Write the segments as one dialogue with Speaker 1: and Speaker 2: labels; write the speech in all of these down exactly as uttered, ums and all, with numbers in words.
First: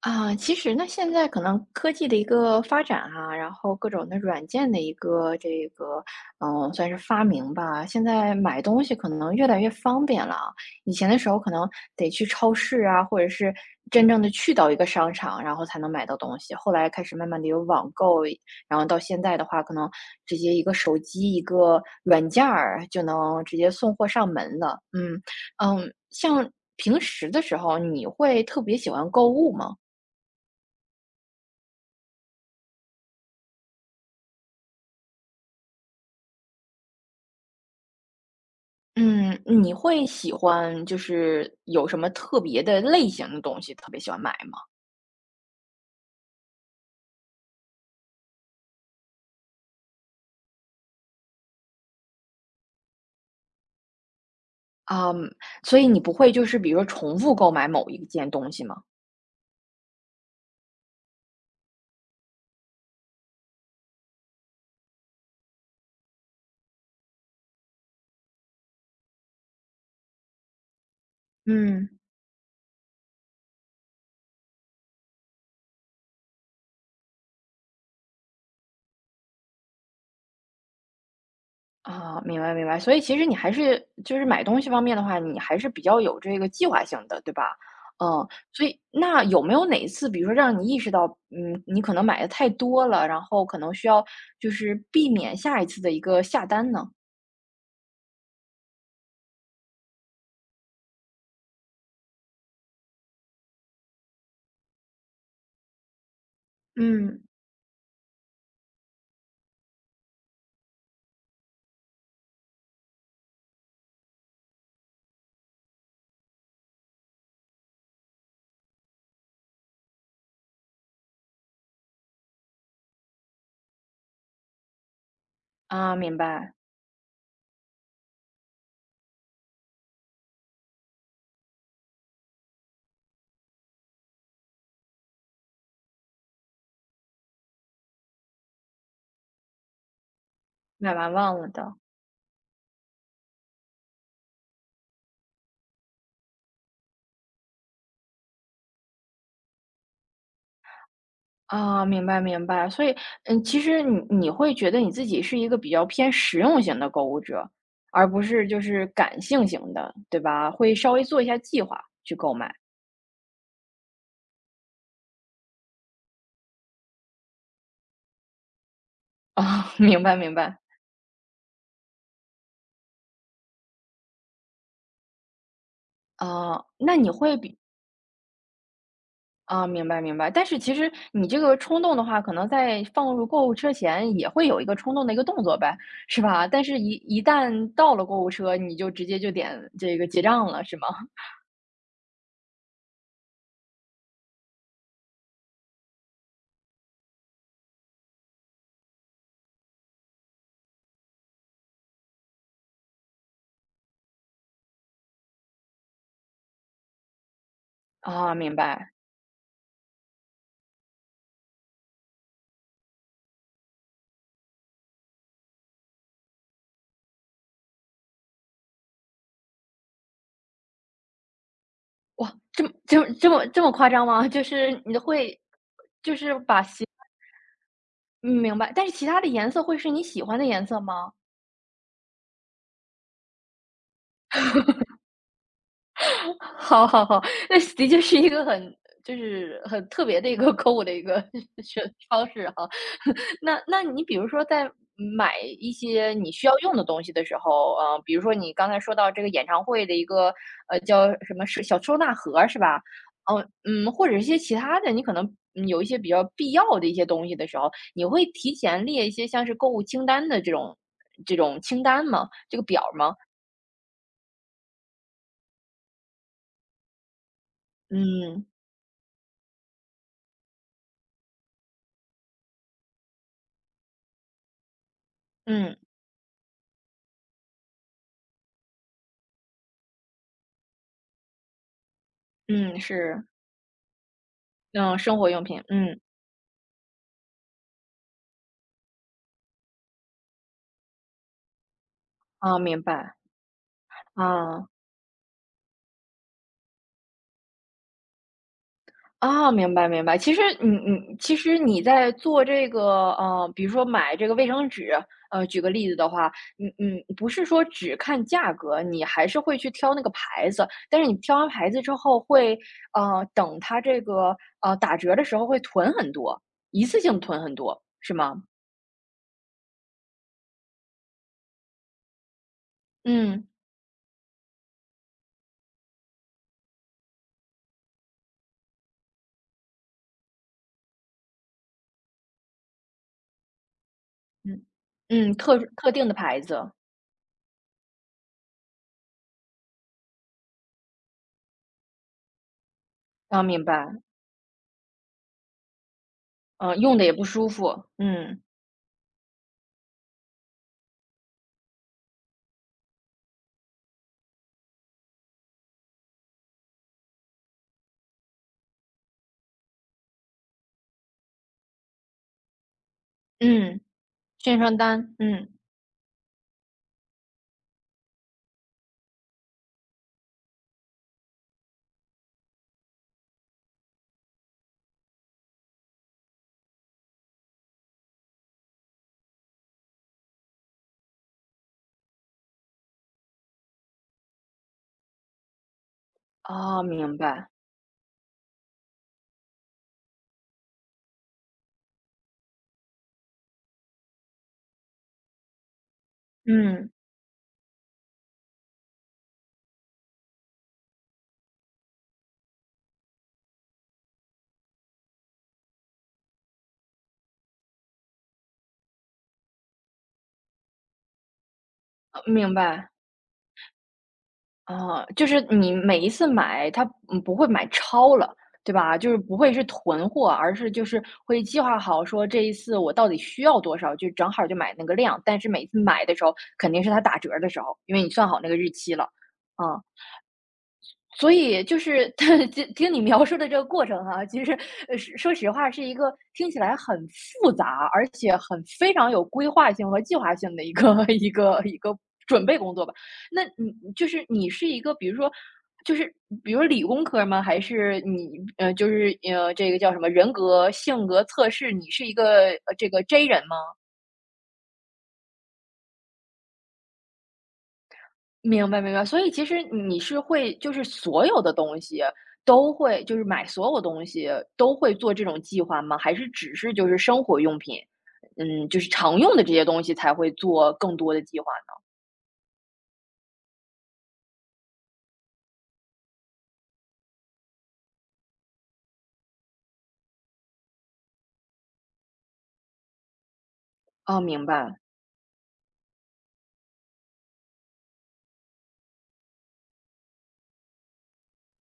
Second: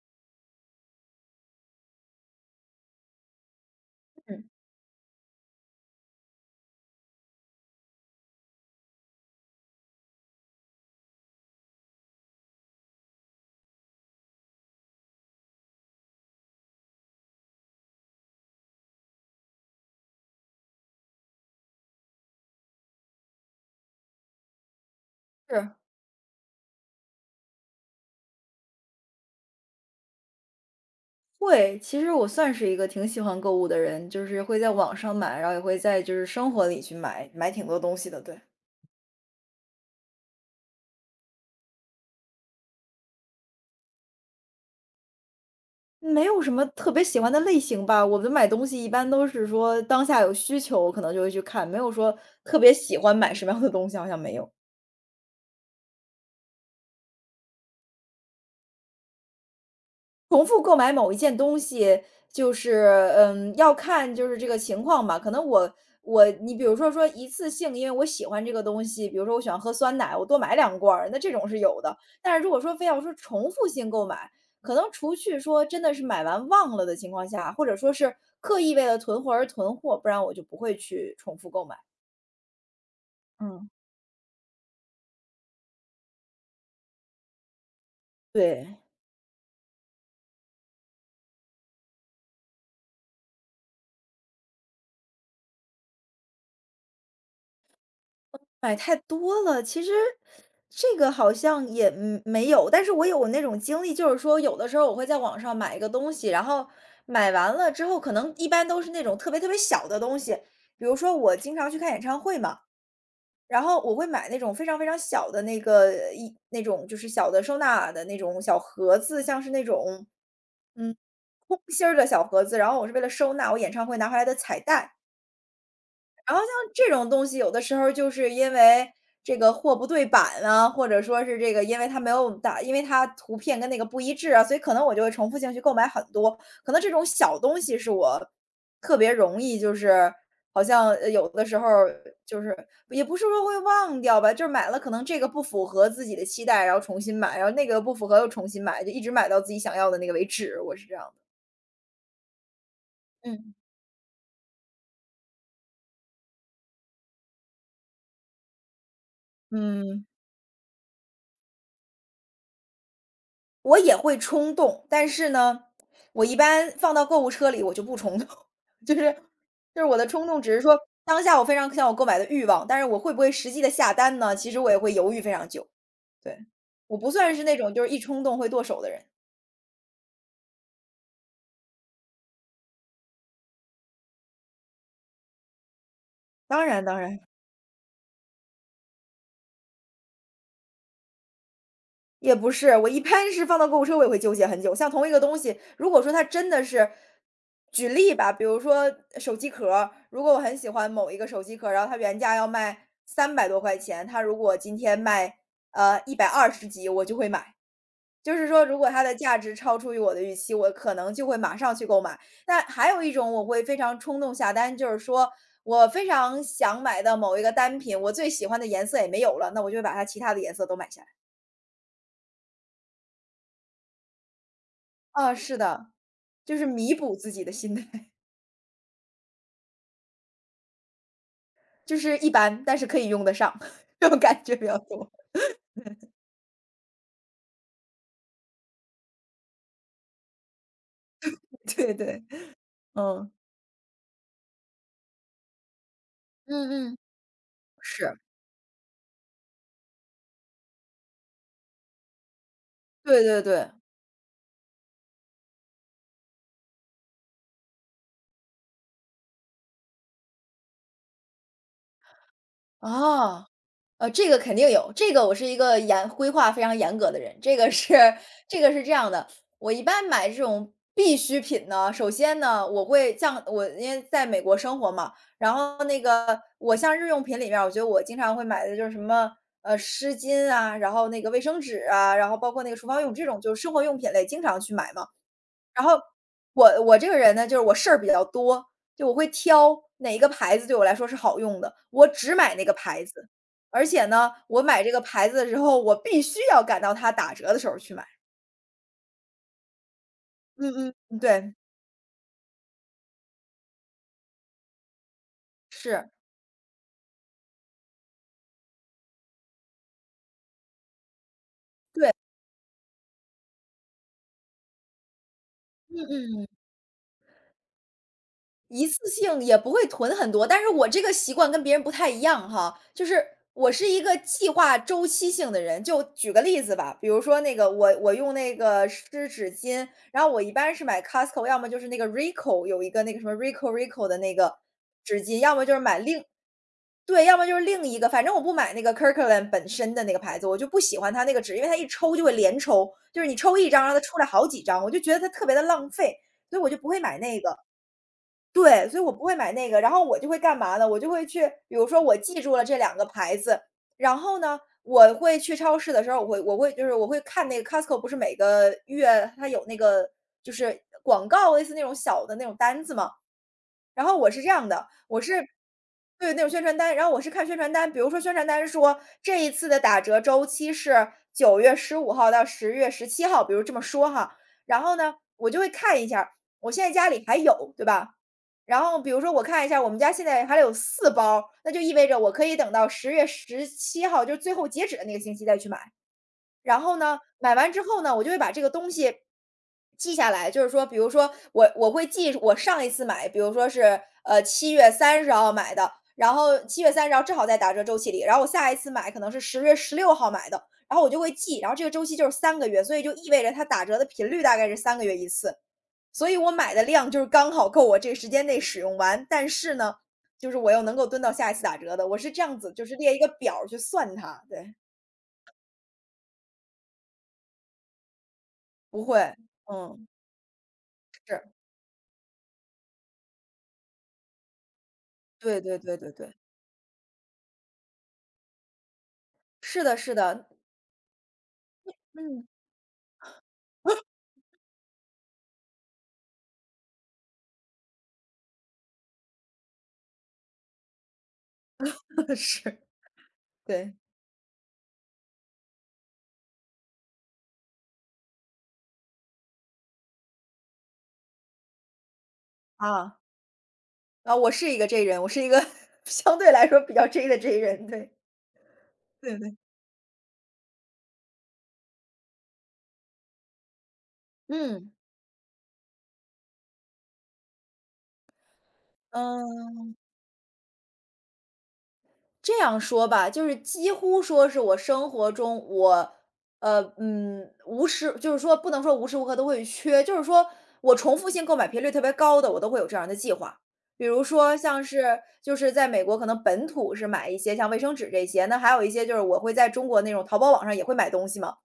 Speaker 1: 啊，其实呢，现在可能科技的一个发展啊，然后各种的
Speaker 2: 嗯，
Speaker 1: 软件的一个这个，嗯，算是发明吧。现在买东西可能越来越方便了啊。以前的时候可能得去超市啊，或者是真正的去到一个商场，然后才能买到东西。后来开始慢慢的有网购，然后到现在的话，可能直接一个手机一个软件儿就能直接送货上门了。嗯。
Speaker 2: 是，
Speaker 1: 嗯，像平时的时候，你会特别喜欢购物吗？
Speaker 2: 会。其实我算是一个挺喜欢购物的人，就是会在网上买，然后也会在就是生活里去买，买挺多东西的，对。
Speaker 1: 嗯，你会喜欢就是有什么特别的类型的东西特别喜欢买吗？
Speaker 2: 没有什么特别喜欢的类型吧，我们买东西一般都是说当下有需求，可能就会去看，没有说特别喜欢买什么样的东西，好像没有。
Speaker 1: 啊，所以你不会就是比如说重复购买某一件东西吗？
Speaker 2: 重复购买某一件东西，就是，嗯，要看就是这个情况吧。可能我我你比如说说一次性，因为我喜欢这个东西，比如说我喜欢喝酸奶，我多买两罐儿，那这种是有
Speaker 1: 嗯。
Speaker 2: 的。但是如果说非要说重复性购买，可能除去说真的是买完忘了的情况下，或者说是刻意为了囤货而囤货，不然我就不会去重复购买。
Speaker 1: 啊，明白明白，所以其实你还
Speaker 2: 嗯。
Speaker 1: 是就是买东西方面的话，你还是比较有这个计划性的，对吧？嗯，所
Speaker 2: 对。
Speaker 1: 以那有没有哪一次，比如说让你意识到，嗯，你可能买的太多了，然后可能需要就是避免下一次的一个下单呢？
Speaker 2: 买太多了，其实这个好像也嗯没有，但是我有那种经历，就是说有的时候我会在网上买一个东西，然后
Speaker 1: 嗯。
Speaker 2: 买完了之后，可能一般都是那种特别特别小的东西，比如说我经常去看演唱会嘛，然后我会买那种非常非常小的那个一那种就是小的收纳的那种小盒子，像是那种嗯空心儿的小盒子，然后我是为了收纳我演唱会拿回来的彩带。
Speaker 1: 啊，明
Speaker 2: 然后像
Speaker 1: 白，
Speaker 2: 这种东西，有的时候就是因为这个货不对版啊，或者说是这个因为它没有打因为它图片跟那个不一致啊，所以可能我就会重复性去购买很多。可能这种小东西是我特别容易就是好像，
Speaker 1: 买
Speaker 2: 呃
Speaker 1: 完
Speaker 2: 有
Speaker 1: 忘
Speaker 2: 的
Speaker 1: 了
Speaker 2: 时候
Speaker 1: 的。
Speaker 2: 就是也不是说会忘掉吧，就是买了可能这个不符合自己的期待，然后重新买，然后那个不符合又重新买，就一直买到自己想要的那个为止，我是这样的。
Speaker 1: 啊，明白明白，所以，嗯，
Speaker 2: 嗯。
Speaker 1: 其实你你会觉得你自己是一个比较偏实用型的购物者，而不是就是感性型的，
Speaker 2: 嗯。
Speaker 1: 对吧？会稍微做一下计划去购买。
Speaker 2: 我也会冲动，但是呢，我一般放到购物车里我就不冲动，就是
Speaker 1: 啊，
Speaker 2: 就是我
Speaker 1: 明
Speaker 2: 的
Speaker 1: 白
Speaker 2: 冲
Speaker 1: 明
Speaker 2: 动只
Speaker 1: 白。
Speaker 2: 是说当下我非常想我购买的欲望，但是我会不会实际的下单呢？其实我也会犹豫非常久，对。
Speaker 1: 啊，那
Speaker 2: 我
Speaker 1: 你
Speaker 2: 不算
Speaker 1: 会
Speaker 2: 是那
Speaker 1: 比。
Speaker 2: 种就是一冲动会剁手的人，
Speaker 1: 啊，明白明白。但是其实你这个冲动的话，可能在放入购物车前也会有一个冲动的一个动作呗，是吧？但
Speaker 2: 当
Speaker 1: 是
Speaker 2: 然
Speaker 1: 一
Speaker 2: 当然。
Speaker 1: 一旦到了购物车，你就直接就点这个结账了，是吗？
Speaker 2: 也不是，我一般是放到购物车，我也会纠结很久。像同一个东西，如果说它真的是举例吧，比如说手机壳儿，如果我很喜欢某一个手机壳儿，然后它原价要卖三百多块钱，它如果今天卖呃一百二十几，我就会买。就
Speaker 1: 啊，
Speaker 2: 是
Speaker 1: 明
Speaker 2: 说，如果
Speaker 1: 白。
Speaker 2: 它的价值超出于我的预期，我可能就会马上去购买。那还有一种，我会非常冲动下单，就是说我非常想买的某一个单品，我最喜欢的颜色也没有了，那我就会把它其他的颜色都买下来。
Speaker 1: 哇，这么这么这么这么夸张吗？就是你
Speaker 2: 啊，
Speaker 1: 会
Speaker 2: 是的。
Speaker 1: 就是
Speaker 2: 就
Speaker 1: 把
Speaker 2: 是
Speaker 1: 其。
Speaker 2: 弥补自己的心态，
Speaker 1: 嗯，明白，但是其他的颜色会是你喜欢的颜色吗？
Speaker 2: 就是一般，但是可以用得上，这种感觉比较多。
Speaker 1: 好好好，那的确是一个很就是很特别的一个 购物的一个 选
Speaker 2: 对对，
Speaker 1: 方式哈。
Speaker 2: 嗯。
Speaker 1: 那那你比如说在买一些你需要用的
Speaker 2: 嗯嗯。
Speaker 1: 东西的时候，呃，比
Speaker 2: 是，
Speaker 1: 如说你刚才说到这个演唱会的一个呃叫什么是小收纳盒儿是吧？
Speaker 2: 对对
Speaker 1: 哦，
Speaker 2: 对，
Speaker 1: 嗯，或者是一些其他的，你可能嗯有一些比较必要的一些东西的时候，你会提前列一些像是购物清单的这种这种清单吗？这个表儿吗？
Speaker 2: 啊。呃，这个肯定有，这个我是一个严规划非常严格的人。这个是
Speaker 1: 嗯。
Speaker 2: 这个是这样的，我一般买这种必需品呢，首先呢，我会像我因为在美国生活嘛，然
Speaker 1: 嗯，
Speaker 2: 后那个我像日用品里面儿我觉得我经常会买的就是什么呃湿巾啊，然后那个卫生纸啊，然后包括那个
Speaker 1: 嗯，
Speaker 2: 厨房用这
Speaker 1: 是。
Speaker 2: 种就是生活用品类经常去买
Speaker 1: 嗯，
Speaker 2: 嘛。
Speaker 1: 生活用品，
Speaker 2: 然后
Speaker 1: 嗯。
Speaker 2: 我我这个人呢，就是我事儿比较多，就我会挑哪一个牌子对我来说是好用的，我只买
Speaker 1: 啊，
Speaker 2: 那个
Speaker 1: 明
Speaker 2: 牌
Speaker 1: 白。
Speaker 2: 子。而且呢，我
Speaker 1: 啊。
Speaker 2: 买这个牌子的时候，我必须要赶到它打折的时候去买。
Speaker 1: 啊，明白明白。其实
Speaker 2: 嗯
Speaker 1: 你
Speaker 2: 嗯，
Speaker 1: 你
Speaker 2: 嗯
Speaker 1: 其
Speaker 2: 对，
Speaker 1: 实你在做这个，呃，比如说买这个卫生纸，呃，举个例子的
Speaker 2: 是，
Speaker 1: 话，你你不是说只看价格，你还是会去挑那个牌子，但是你挑完牌子之后会，呃，等它这个呃打折的时候会囤很多，
Speaker 2: 嗯嗯。
Speaker 1: 一次性囤很多，是吗？
Speaker 2: 一次性也不会囤很多，但是我这个习惯跟别人不太一样哈，就是
Speaker 1: 嗯。
Speaker 2: 我是一个计划周期性的人。就举个例子吧，比如说那个我我用那个湿纸巾，然后我一般是买 Costco,要么就是那个 Ricoh 有一个那个什么 Ricoh Ricoh 的那个
Speaker 1: 嗯，
Speaker 2: 纸
Speaker 1: 嗯，
Speaker 2: 巾，要
Speaker 1: 特
Speaker 2: 么就是
Speaker 1: 特
Speaker 2: 买
Speaker 1: 定的
Speaker 2: 另
Speaker 1: 牌子。
Speaker 2: 对，要么就是另一个，反正我不买那个 Kirkland 本身的那个牌子，我就不喜欢它那个纸，因为它一抽就会连抽，就是你
Speaker 1: 啊，
Speaker 2: 抽
Speaker 1: 明
Speaker 2: 一张，让
Speaker 1: 白。
Speaker 2: 它出来好几张，我就觉得它特别的浪费，所以我就
Speaker 1: 嗯，
Speaker 2: 不
Speaker 1: 用
Speaker 2: 会
Speaker 1: 的也
Speaker 2: 买
Speaker 1: 不
Speaker 2: 那
Speaker 1: 舒
Speaker 2: 个。
Speaker 1: 服。嗯
Speaker 2: 对，所以我不会买那个，然后我就会干嘛呢？我就会去比如说我记住了这两个牌子，然后呢，我会去超市的时候，我会我会就是我会看那个 Costco 不是每个月它有那个就是广告，类似那种小的那种单子嘛。
Speaker 1: 嗯。
Speaker 2: 然后我是这
Speaker 1: 宣
Speaker 2: 样
Speaker 1: 传
Speaker 2: 的，
Speaker 1: 单，
Speaker 2: 我是
Speaker 1: 嗯。
Speaker 2: 对，那种宣传单，然后我是看宣传单，比如说宣传单说这一次的打折周期是九月十五号到十月十七号，比如这么说哈。然后呢，我就会看一下儿我现在家里还有，对吧？然后比如说我看一下我们家现在还有四包儿那就意味着我可以等到十月十七号，就是最后截止的那个星期再去买。然
Speaker 1: 哦，
Speaker 2: 后
Speaker 1: 明
Speaker 2: 呢，
Speaker 1: 白。
Speaker 2: 买完之后呢，我就会把这个东西记下来，就是说，比如说我我会记我上一次买，比如说是呃七月三十号买的，然后七
Speaker 1: 嗯。
Speaker 2: 月三十号正好在打折周期里，然后我下一次买可能是十月十六号买的，然后我就会记，然后这个周期就是三个月，所以就意味着它打折的频率大概是三个月一次，所以我买的量就是刚好够我这个时间内使用完，但是呢，就是我又能够蹲到下一次打折的，我
Speaker 1: 呃
Speaker 2: 是这
Speaker 1: 明
Speaker 2: 样子，就
Speaker 1: 白。
Speaker 2: 是列一个表儿去算它，对，
Speaker 1: 哦，就是你每一次买它，嗯，不会买超了，对吧？
Speaker 2: 不
Speaker 1: 就是
Speaker 2: 会，
Speaker 1: 不会是
Speaker 2: 嗯，
Speaker 1: 囤货，而是就是会
Speaker 2: 是。
Speaker 1: 计划好说这一次我到底需要多少，就正好就买那个量，但是
Speaker 2: 对
Speaker 1: 每
Speaker 2: 对
Speaker 1: 次
Speaker 2: 对
Speaker 1: 买
Speaker 2: 对
Speaker 1: 的时
Speaker 2: 对，
Speaker 1: 候肯定是它打折的时候，因为你算好那个日期了。嗯。
Speaker 2: 是的是的，
Speaker 1: 所以就是
Speaker 2: 嗯。
Speaker 1: 听听你描述的这个过程哈，其实呃是说实话是一个听起来很复杂，而且很非常有规划性和计划性的一个 一个一个 准备工
Speaker 2: 是，
Speaker 1: 作吧。那你
Speaker 2: 对。
Speaker 1: 就是你是一个，比如说。就是比如理工科吗？还是你呃，就是呃，这个叫什么人格性格测试？你是一个呃这个
Speaker 2: 啊，
Speaker 1: J 人吗？
Speaker 2: 啊，我是一个 J 人，我是一个 相对来说比较 J 的 J 人，对。
Speaker 1: 明白明白，所以
Speaker 2: 对
Speaker 1: 其
Speaker 2: 对。
Speaker 1: 实你是会就是所有的东西都会就是买所有东西都
Speaker 2: 嗯。
Speaker 1: 会做这种计划吗？还是只是就是生活用品，嗯，就是常用的这些
Speaker 2: 嗯。
Speaker 1: 东西才会做更多的计划？
Speaker 2: 这样说吧，就是几乎说是我生活中我，呃，嗯，无时就是说不能说无时无刻都会缺，就是说我重复性购买频率特别高的，我都会有这样的计划。比
Speaker 1: 哦，
Speaker 2: 如
Speaker 1: 明
Speaker 2: 说
Speaker 1: 白。
Speaker 2: 像是就是在美国可能本土是买一些像卫生纸这些，那还有一些就是我会在中国那种淘宝网上也会买东西嘛，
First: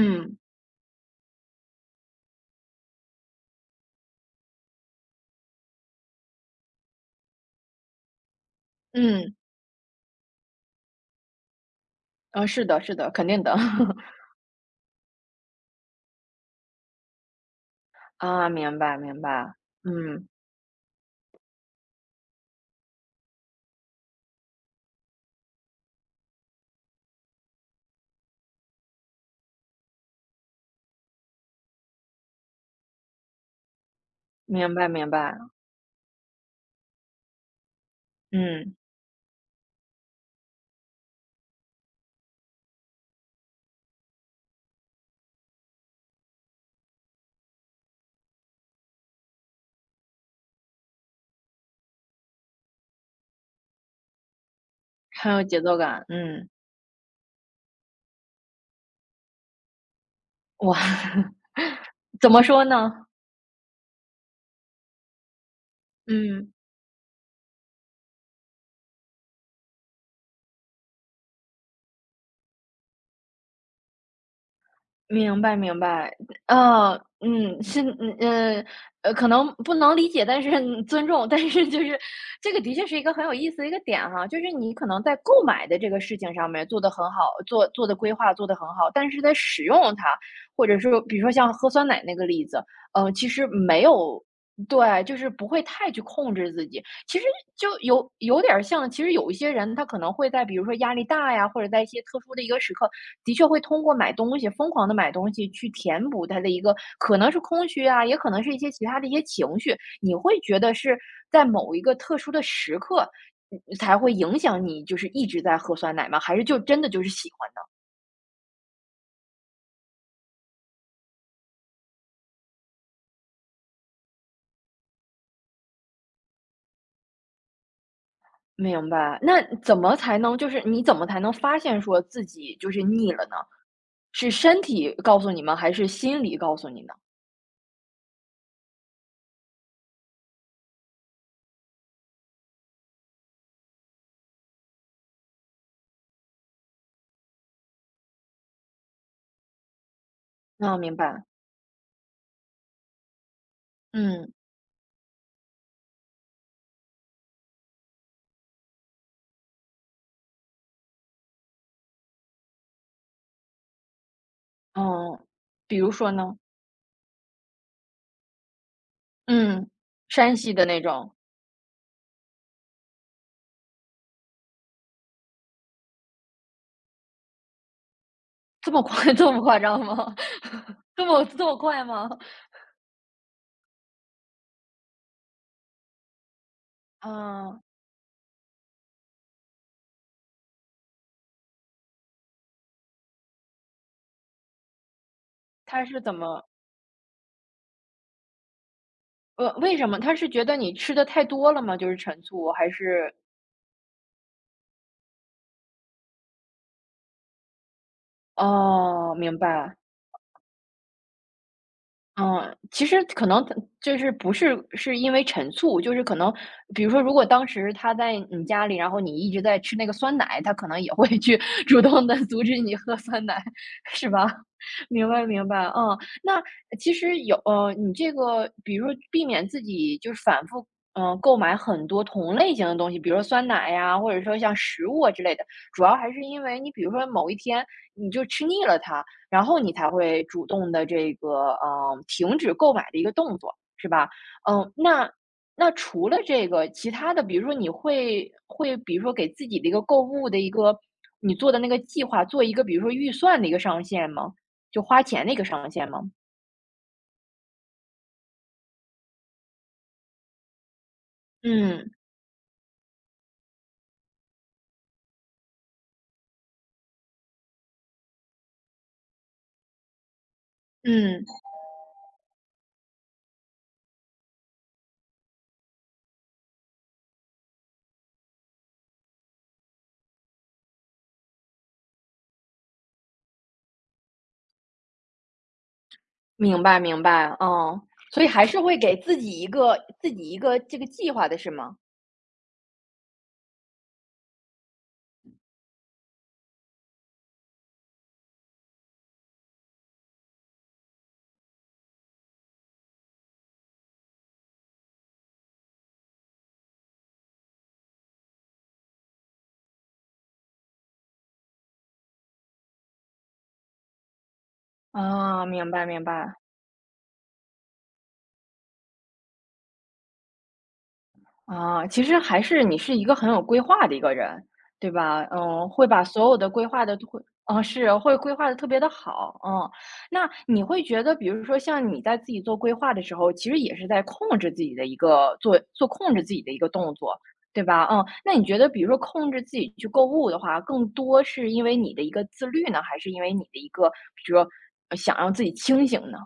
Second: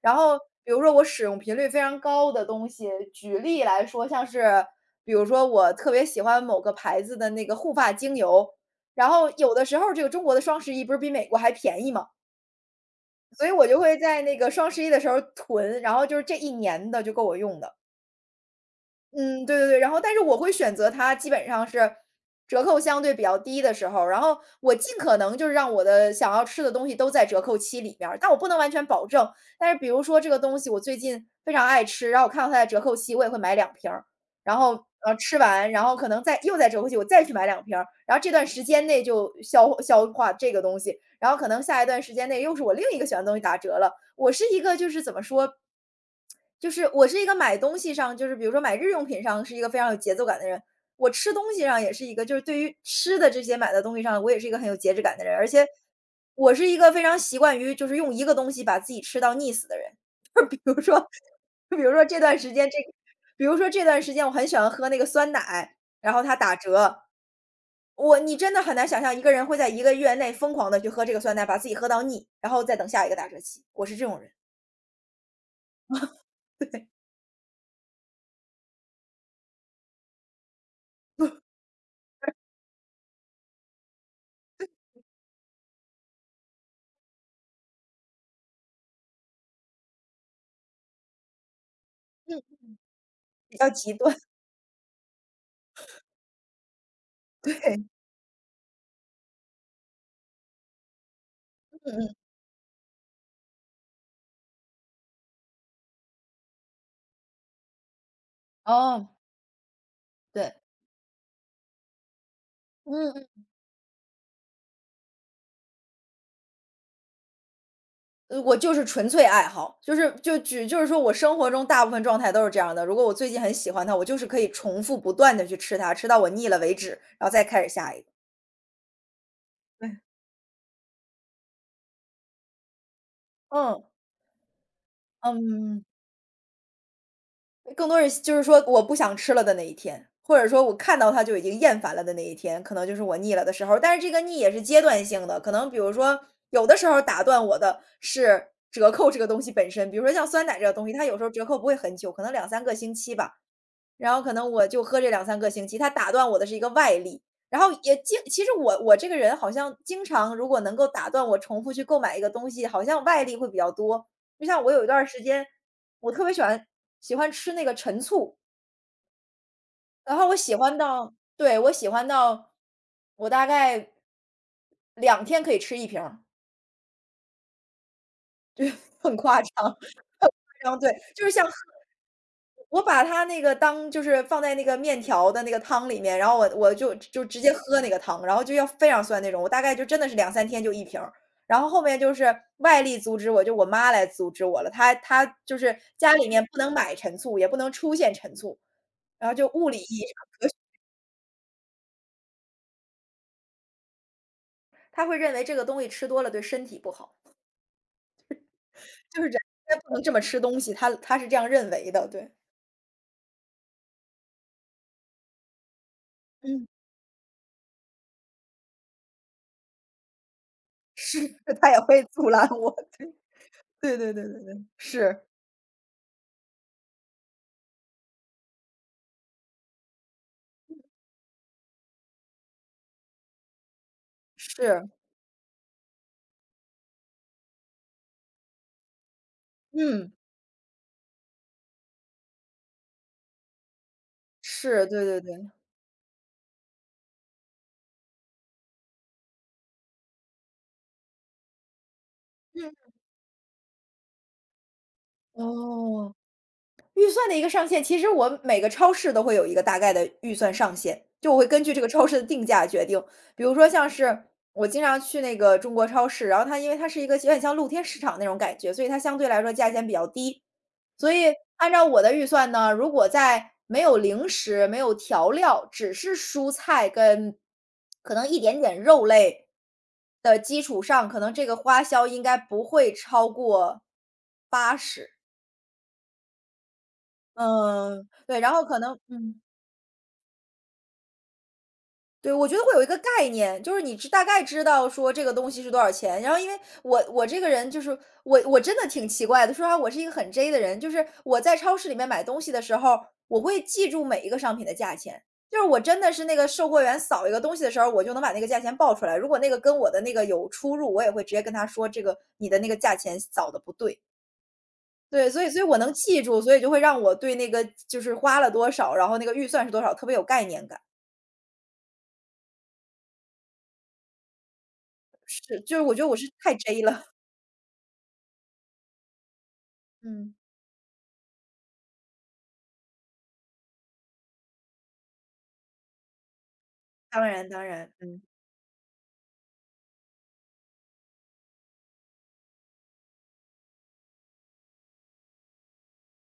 Speaker 2: 然后比如说我使用频率非常高的东西，举例来说，像是比如说我特别喜欢某个牌子的那个护发精油，然后
Speaker 1: 嗯。
Speaker 2: 有的时候这个中国的双十一不是比美国还便宜嘛，
Speaker 1: 嗯，是的是的，肯定
Speaker 2: 所以
Speaker 1: 的
Speaker 2: 我就会 在那个双十一的时候囤，然后就是这一年的就够我用的。
Speaker 1: 啊，明白明
Speaker 2: 嗯，
Speaker 1: 白。
Speaker 2: 对对对，然后但是
Speaker 1: 嗯，
Speaker 2: 我会选择它基本上是折扣相对比较低的时候，然后我尽可能就是让我的想要吃的东西都在折扣期里面儿，但我不能完全保证。但是比如说这个东西我最近非常爱吃，然后我看到它在折扣期，我也会买两瓶儿，然后
Speaker 1: 明白明
Speaker 2: 呃吃
Speaker 1: 白。
Speaker 2: 完，然后可能再又在折扣期，我再去买两瓶儿，然后这段时
Speaker 1: 嗯，
Speaker 2: 间内就消消化这个东西，然后可能下一段时间内又是我另一个喜欢的东西打折了。我是一个就是怎么说，就是我是一个买东西上，就是比如说买日用品上是一个非常有节奏感的人，我吃东西上也是一个，就是对于吃的这些买的东西上，我也是一个很有节制感的
Speaker 1: 很
Speaker 2: 人，
Speaker 1: 有
Speaker 2: 而
Speaker 1: 节
Speaker 2: 且
Speaker 1: 奏感。嗯。
Speaker 2: 我是一个非常习惯于就是用一个东西把自己吃到腻死的人。就比
Speaker 1: 哇，
Speaker 2: 如说，比如说 这
Speaker 1: 怎
Speaker 2: 段
Speaker 1: 么
Speaker 2: 时
Speaker 1: 说
Speaker 2: 间这，
Speaker 1: 呢？
Speaker 2: 比如说这段时间我很喜欢喝那个酸奶，然后它
Speaker 1: 嗯。
Speaker 2: 打折，我你真的很难想象一个人会在一个月内疯狂的去喝这个酸奶，把自己喝到腻，然后再等下一个打折期。我是这种人，
Speaker 1: 明白明白。
Speaker 2: 对，
Speaker 1: 呃，嗯，是。嗯，呃，呃，可能不能理解，但是嗯尊重，但是就是这个的确是一个很有意思的一个点哈，就是你可能在购买的这个事情上面做得很好，做做的规划做得很好，但是在使用它，或者说比如说像喝酸奶那个例
Speaker 2: 嗯，
Speaker 1: 子，呃，其实
Speaker 2: 比较
Speaker 1: 没
Speaker 2: 极端，
Speaker 1: 有。对，就是不会太去控制自己，其实 就
Speaker 2: 对，
Speaker 1: 有有点儿像，其实有一些人他可能会在比如说压力大呀，或者在一些
Speaker 2: 嗯嗯，
Speaker 1: 特殊的一个时刻。的确会通过买东西疯狂的买东西去填补他的一个可能是空虚啊，也可能是一些其他的一
Speaker 2: 哦。
Speaker 1: 些情绪。你会
Speaker 2: 对，
Speaker 1: 觉得是在某一个特殊的时刻，
Speaker 2: 嗯嗯，
Speaker 1: 嗯才会影响你就是一直在喝酸奶吗？还是就真的就是喜欢呢？
Speaker 2: 呃我就是纯粹爱好，就是就只就是说我生活中大部分状态都是这样的。如果我最近很喜欢它，我就是可以重复不断的去吃它，吃到我腻了为止，然后再开始下一个。
Speaker 1: 明白，那怎么
Speaker 2: 对，
Speaker 1: 才能就是你怎么才能发现说自己就是腻了呢？
Speaker 2: 嗯
Speaker 1: 是身体告诉你吗？还
Speaker 2: 嗯，
Speaker 1: 是心理告诉你呢？
Speaker 2: 更多是就是说我不想吃了的那一天，或者说我看到它就已经厌烦了的那一天，可能就是我腻了的时候。但是这个腻也是阶段性的，可能比如说有的时候打断我的是折扣这个东西本身，比如说像酸奶这个
Speaker 1: 啊，
Speaker 2: 东西，
Speaker 1: 明
Speaker 2: 它有时
Speaker 1: 白。
Speaker 2: 候折扣不会很久，可能两三个星期吧。然后可
Speaker 1: 嗯。
Speaker 2: 能我就喝这两三个星期，它打断我的是一个外力。然后也经其实我我这个人好像经常如果能够打断我重复去购买一个东西，好像外力会比较多。就像我有一段儿时
Speaker 1: 哦，
Speaker 2: 间，
Speaker 1: 比如说
Speaker 2: 我特别
Speaker 1: 呢？
Speaker 2: 喜欢喜欢吃那个陈醋，
Speaker 1: 嗯，
Speaker 2: 然后我
Speaker 1: 山西
Speaker 2: 喜
Speaker 1: 的
Speaker 2: 欢
Speaker 1: 那
Speaker 2: 到
Speaker 1: 种。
Speaker 2: 对，我喜欢到我大概两天可以吃一瓶儿
Speaker 1: 这么快
Speaker 2: 很
Speaker 1: 这
Speaker 2: 夸
Speaker 1: 么夸
Speaker 2: 张。
Speaker 1: 张 吗？
Speaker 2: 然后对，
Speaker 1: 这
Speaker 2: 就
Speaker 1: 么
Speaker 2: 是
Speaker 1: 这
Speaker 2: 像
Speaker 1: 么快吗？
Speaker 2: 我把它那个当就是放在那个面条的那个汤里面，然后我我就就直接
Speaker 1: 嗯，
Speaker 2: 喝那个汤，然后就要非常酸那种，我大概就真的是两三天就一瓶儿。然后后面就是外力阻止我，就我妈来阻止我了，她她就是
Speaker 1: 他是
Speaker 2: 家
Speaker 1: 怎
Speaker 2: 里面
Speaker 1: 么
Speaker 2: 不能买陈醋，也不能出现陈醋，然后就
Speaker 1: 呃，
Speaker 2: 物理
Speaker 1: 为什
Speaker 2: 意
Speaker 1: 么？
Speaker 2: 义上，
Speaker 1: 他是觉得你吃的太多了吗？就是陈醋还是。
Speaker 2: 她会认为这个东西吃多了对身体不好，
Speaker 1: 哦，
Speaker 2: 就是人
Speaker 1: 明
Speaker 2: 应该
Speaker 1: 白。
Speaker 2: 不能这么吃东西，她她是这样认为的，对。
Speaker 1: 嗯，其实可能他就是不是是因为陈醋，就是可能
Speaker 2: 嗯，
Speaker 1: 比如说，如果当时他在你家里，然后你一直在吃那个酸奶，他可能也会
Speaker 2: 是，
Speaker 1: 去
Speaker 2: 她也
Speaker 1: 主
Speaker 2: 会
Speaker 1: 动的
Speaker 2: 阻
Speaker 1: 阻
Speaker 2: 拦
Speaker 1: 止
Speaker 2: 我，
Speaker 1: 你喝酸奶，
Speaker 2: 对，
Speaker 1: 是
Speaker 2: 对对
Speaker 1: 吧？
Speaker 2: 对对对，
Speaker 1: 明
Speaker 2: 是，
Speaker 1: 白明白。嗯，那其实有呃，你这个比如说避免自己就是反复嗯、呃购买很多同类型的东西，比如说酸奶呀，或者说像食
Speaker 2: 是，
Speaker 1: 物啊之类的，主要还是因为你比如说某一天你就吃腻了它，然后你才
Speaker 2: 嗯。
Speaker 1: 会主动的这个，嗯停止购买的一个动作，是吧？嗯，
Speaker 2: 是，对
Speaker 1: 那
Speaker 2: 对对。
Speaker 1: 那除了这个，其他的，比如说你会会比如说给自己的一个购物的一个你做的那个计划，做一个比如说
Speaker 2: 嗯。
Speaker 1: 预算的一个上限吗？就花钱的一个上限吗？
Speaker 2: 哦，预算的一个上限，其实我每个超市都会有一个大概的预算上限，就我会根据这个
Speaker 1: 嗯。
Speaker 2: 超市的定价决定。比如说像是我经常去那个中国超市，然后它因为它是一个有点像露天市场那种感觉，所以它相对来说价钱比较低。所
Speaker 1: 嗯，
Speaker 2: 以按照我的预算呢，如果在没有零食、没有调料，只是蔬菜跟可能一点点肉类的基础上，可能这个花销应该不会超过八十。
Speaker 1: 明白明白。嗯，
Speaker 2: 嗯，
Speaker 1: 所以
Speaker 2: 对，
Speaker 1: 还
Speaker 2: 然
Speaker 1: 是
Speaker 2: 后
Speaker 1: 会
Speaker 2: 可
Speaker 1: 给
Speaker 2: 能
Speaker 1: 自己
Speaker 2: 嗯，
Speaker 1: 一个自己一个这个计划的是吗？
Speaker 2: 对，我觉得会有一个概念，就是你知大概知道说这个东西是多少钱。然后因为我我这个人就是我我真的挺奇怪的，说实话，我是一个很 J 的人，就是我在超市里面买东西的时候，我会记住每一个商品的价钱。就是我真的是那个售货员扫一个东西的时候，我就能把那个价钱报出来。如果那个跟我的那个有出入，我也会直接跟他说这个你的那个价钱扫的不对。对，所
Speaker 1: 啊，
Speaker 2: 以所以
Speaker 1: 明
Speaker 2: 我
Speaker 1: 白
Speaker 2: 能
Speaker 1: 明
Speaker 2: 记
Speaker 1: 白。
Speaker 2: 住，所以就会让我对那个就是花了多少，然后那个预算是多少，特别有概念感。
Speaker 1: 啊，其实还是你是一个很有规划的一个人，对吧？
Speaker 2: 是，
Speaker 1: 嗯，
Speaker 2: 就是
Speaker 1: 会
Speaker 2: 我觉
Speaker 1: 把
Speaker 2: 得我
Speaker 1: 所
Speaker 2: 是
Speaker 1: 有的
Speaker 2: 太
Speaker 1: 规
Speaker 2: J
Speaker 1: 划的
Speaker 2: 了。
Speaker 1: 都会 啊，是，会规划的特别的好。嗯。那
Speaker 2: 嗯，
Speaker 1: 你会觉得比如说像你在自己做规划的时候，其实也是在控制自己的一个做做控制自己的一个动作，
Speaker 2: 当然
Speaker 1: 对
Speaker 2: 当
Speaker 1: 吧？
Speaker 2: 然，
Speaker 1: 嗯，
Speaker 2: 嗯。
Speaker 1: 那你觉得比如说控制自己去购物的话，更多是因为你的一个自律呢，还是因为你的一个比如说，呃想让自己清醒呢？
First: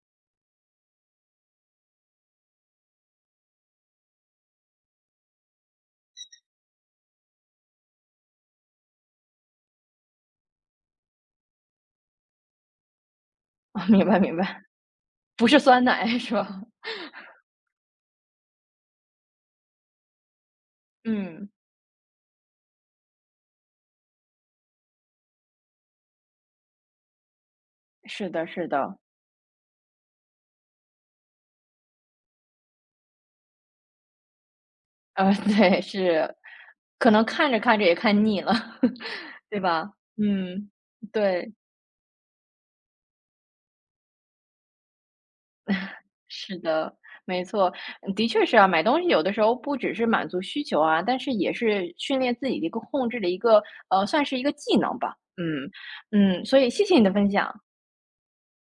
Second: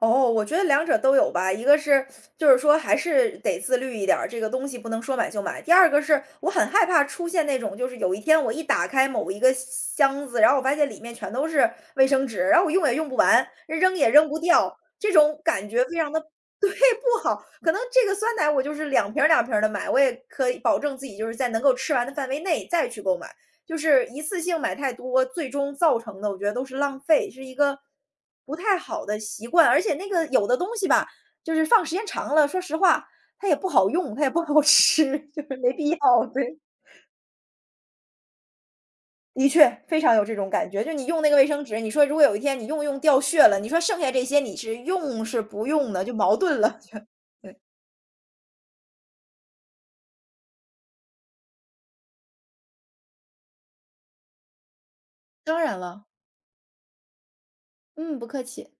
Speaker 2: 哦，我觉得两者都有吧。一个是就是说还是得自律一点儿，这个东西不能说买就买。第二个是我很害怕出现那种，就是有一天我一打开某一个箱子，然后我发现里面全都是卫生纸，然后我用也用不完，
Speaker 1: 啊，
Speaker 2: 扔
Speaker 1: 明
Speaker 2: 也
Speaker 1: 白
Speaker 2: 扔
Speaker 1: 明
Speaker 2: 不
Speaker 1: 白。
Speaker 2: 掉，这种
Speaker 1: 不是
Speaker 2: 感觉
Speaker 1: 酸
Speaker 2: 非常
Speaker 1: 奶
Speaker 2: 的
Speaker 1: 是 吧？
Speaker 2: 对不好。可能这个酸奶我就是两瓶儿两瓶的买，我也可以保证自己就是在
Speaker 1: 嗯，
Speaker 2: 能够吃完的范围内再去购买。就是一次性买太多，最终造成的我觉得都是浪费，是一个
Speaker 1: 是的
Speaker 2: 不
Speaker 1: 是
Speaker 2: 太
Speaker 1: 的。
Speaker 2: 好的习惯。而且那个有的东西吧，就是放时间长了，说实话，它也不好用，它也不好 吃，
Speaker 1: 呃，
Speaker 2: 就是没
Speaker 1: 对，
Speaker 2: 必要。
Speaker 1: 是，
Speaker 2: 对，
Speaker 1: 可能看着看着也看腻了，
Speaker 2: 的
Speaker 1: 对
Speaker 2: 确
Speaker 1: 吧？
Speaker 2: 非常有这种感
Speaker 1: 嗯，
Speaker 2: 觉。就你用那个卫
Speaker 1: 对，
Speaker 2: 生纸，你说如果有一天你用用掉屑了，你说剩下这些你是用是不用的，就矛
Speaker 1: 是
Speaker 2: 盾了。
Speaker 1: 的，没
Speaker 2: 对，
Speaker 1: 错，的确是啊，买东西有的时候不只是满足需求啊，但是也是训练自己的一个控制的一个，呃，算是一个技能吧。
Speaker 2: 当
Speaker 1: 嗯。
Speaker 2: 然了，
Speaker 1: 嗯，所以谢谢你的分享。
Speaker 2: 嗯，不客气。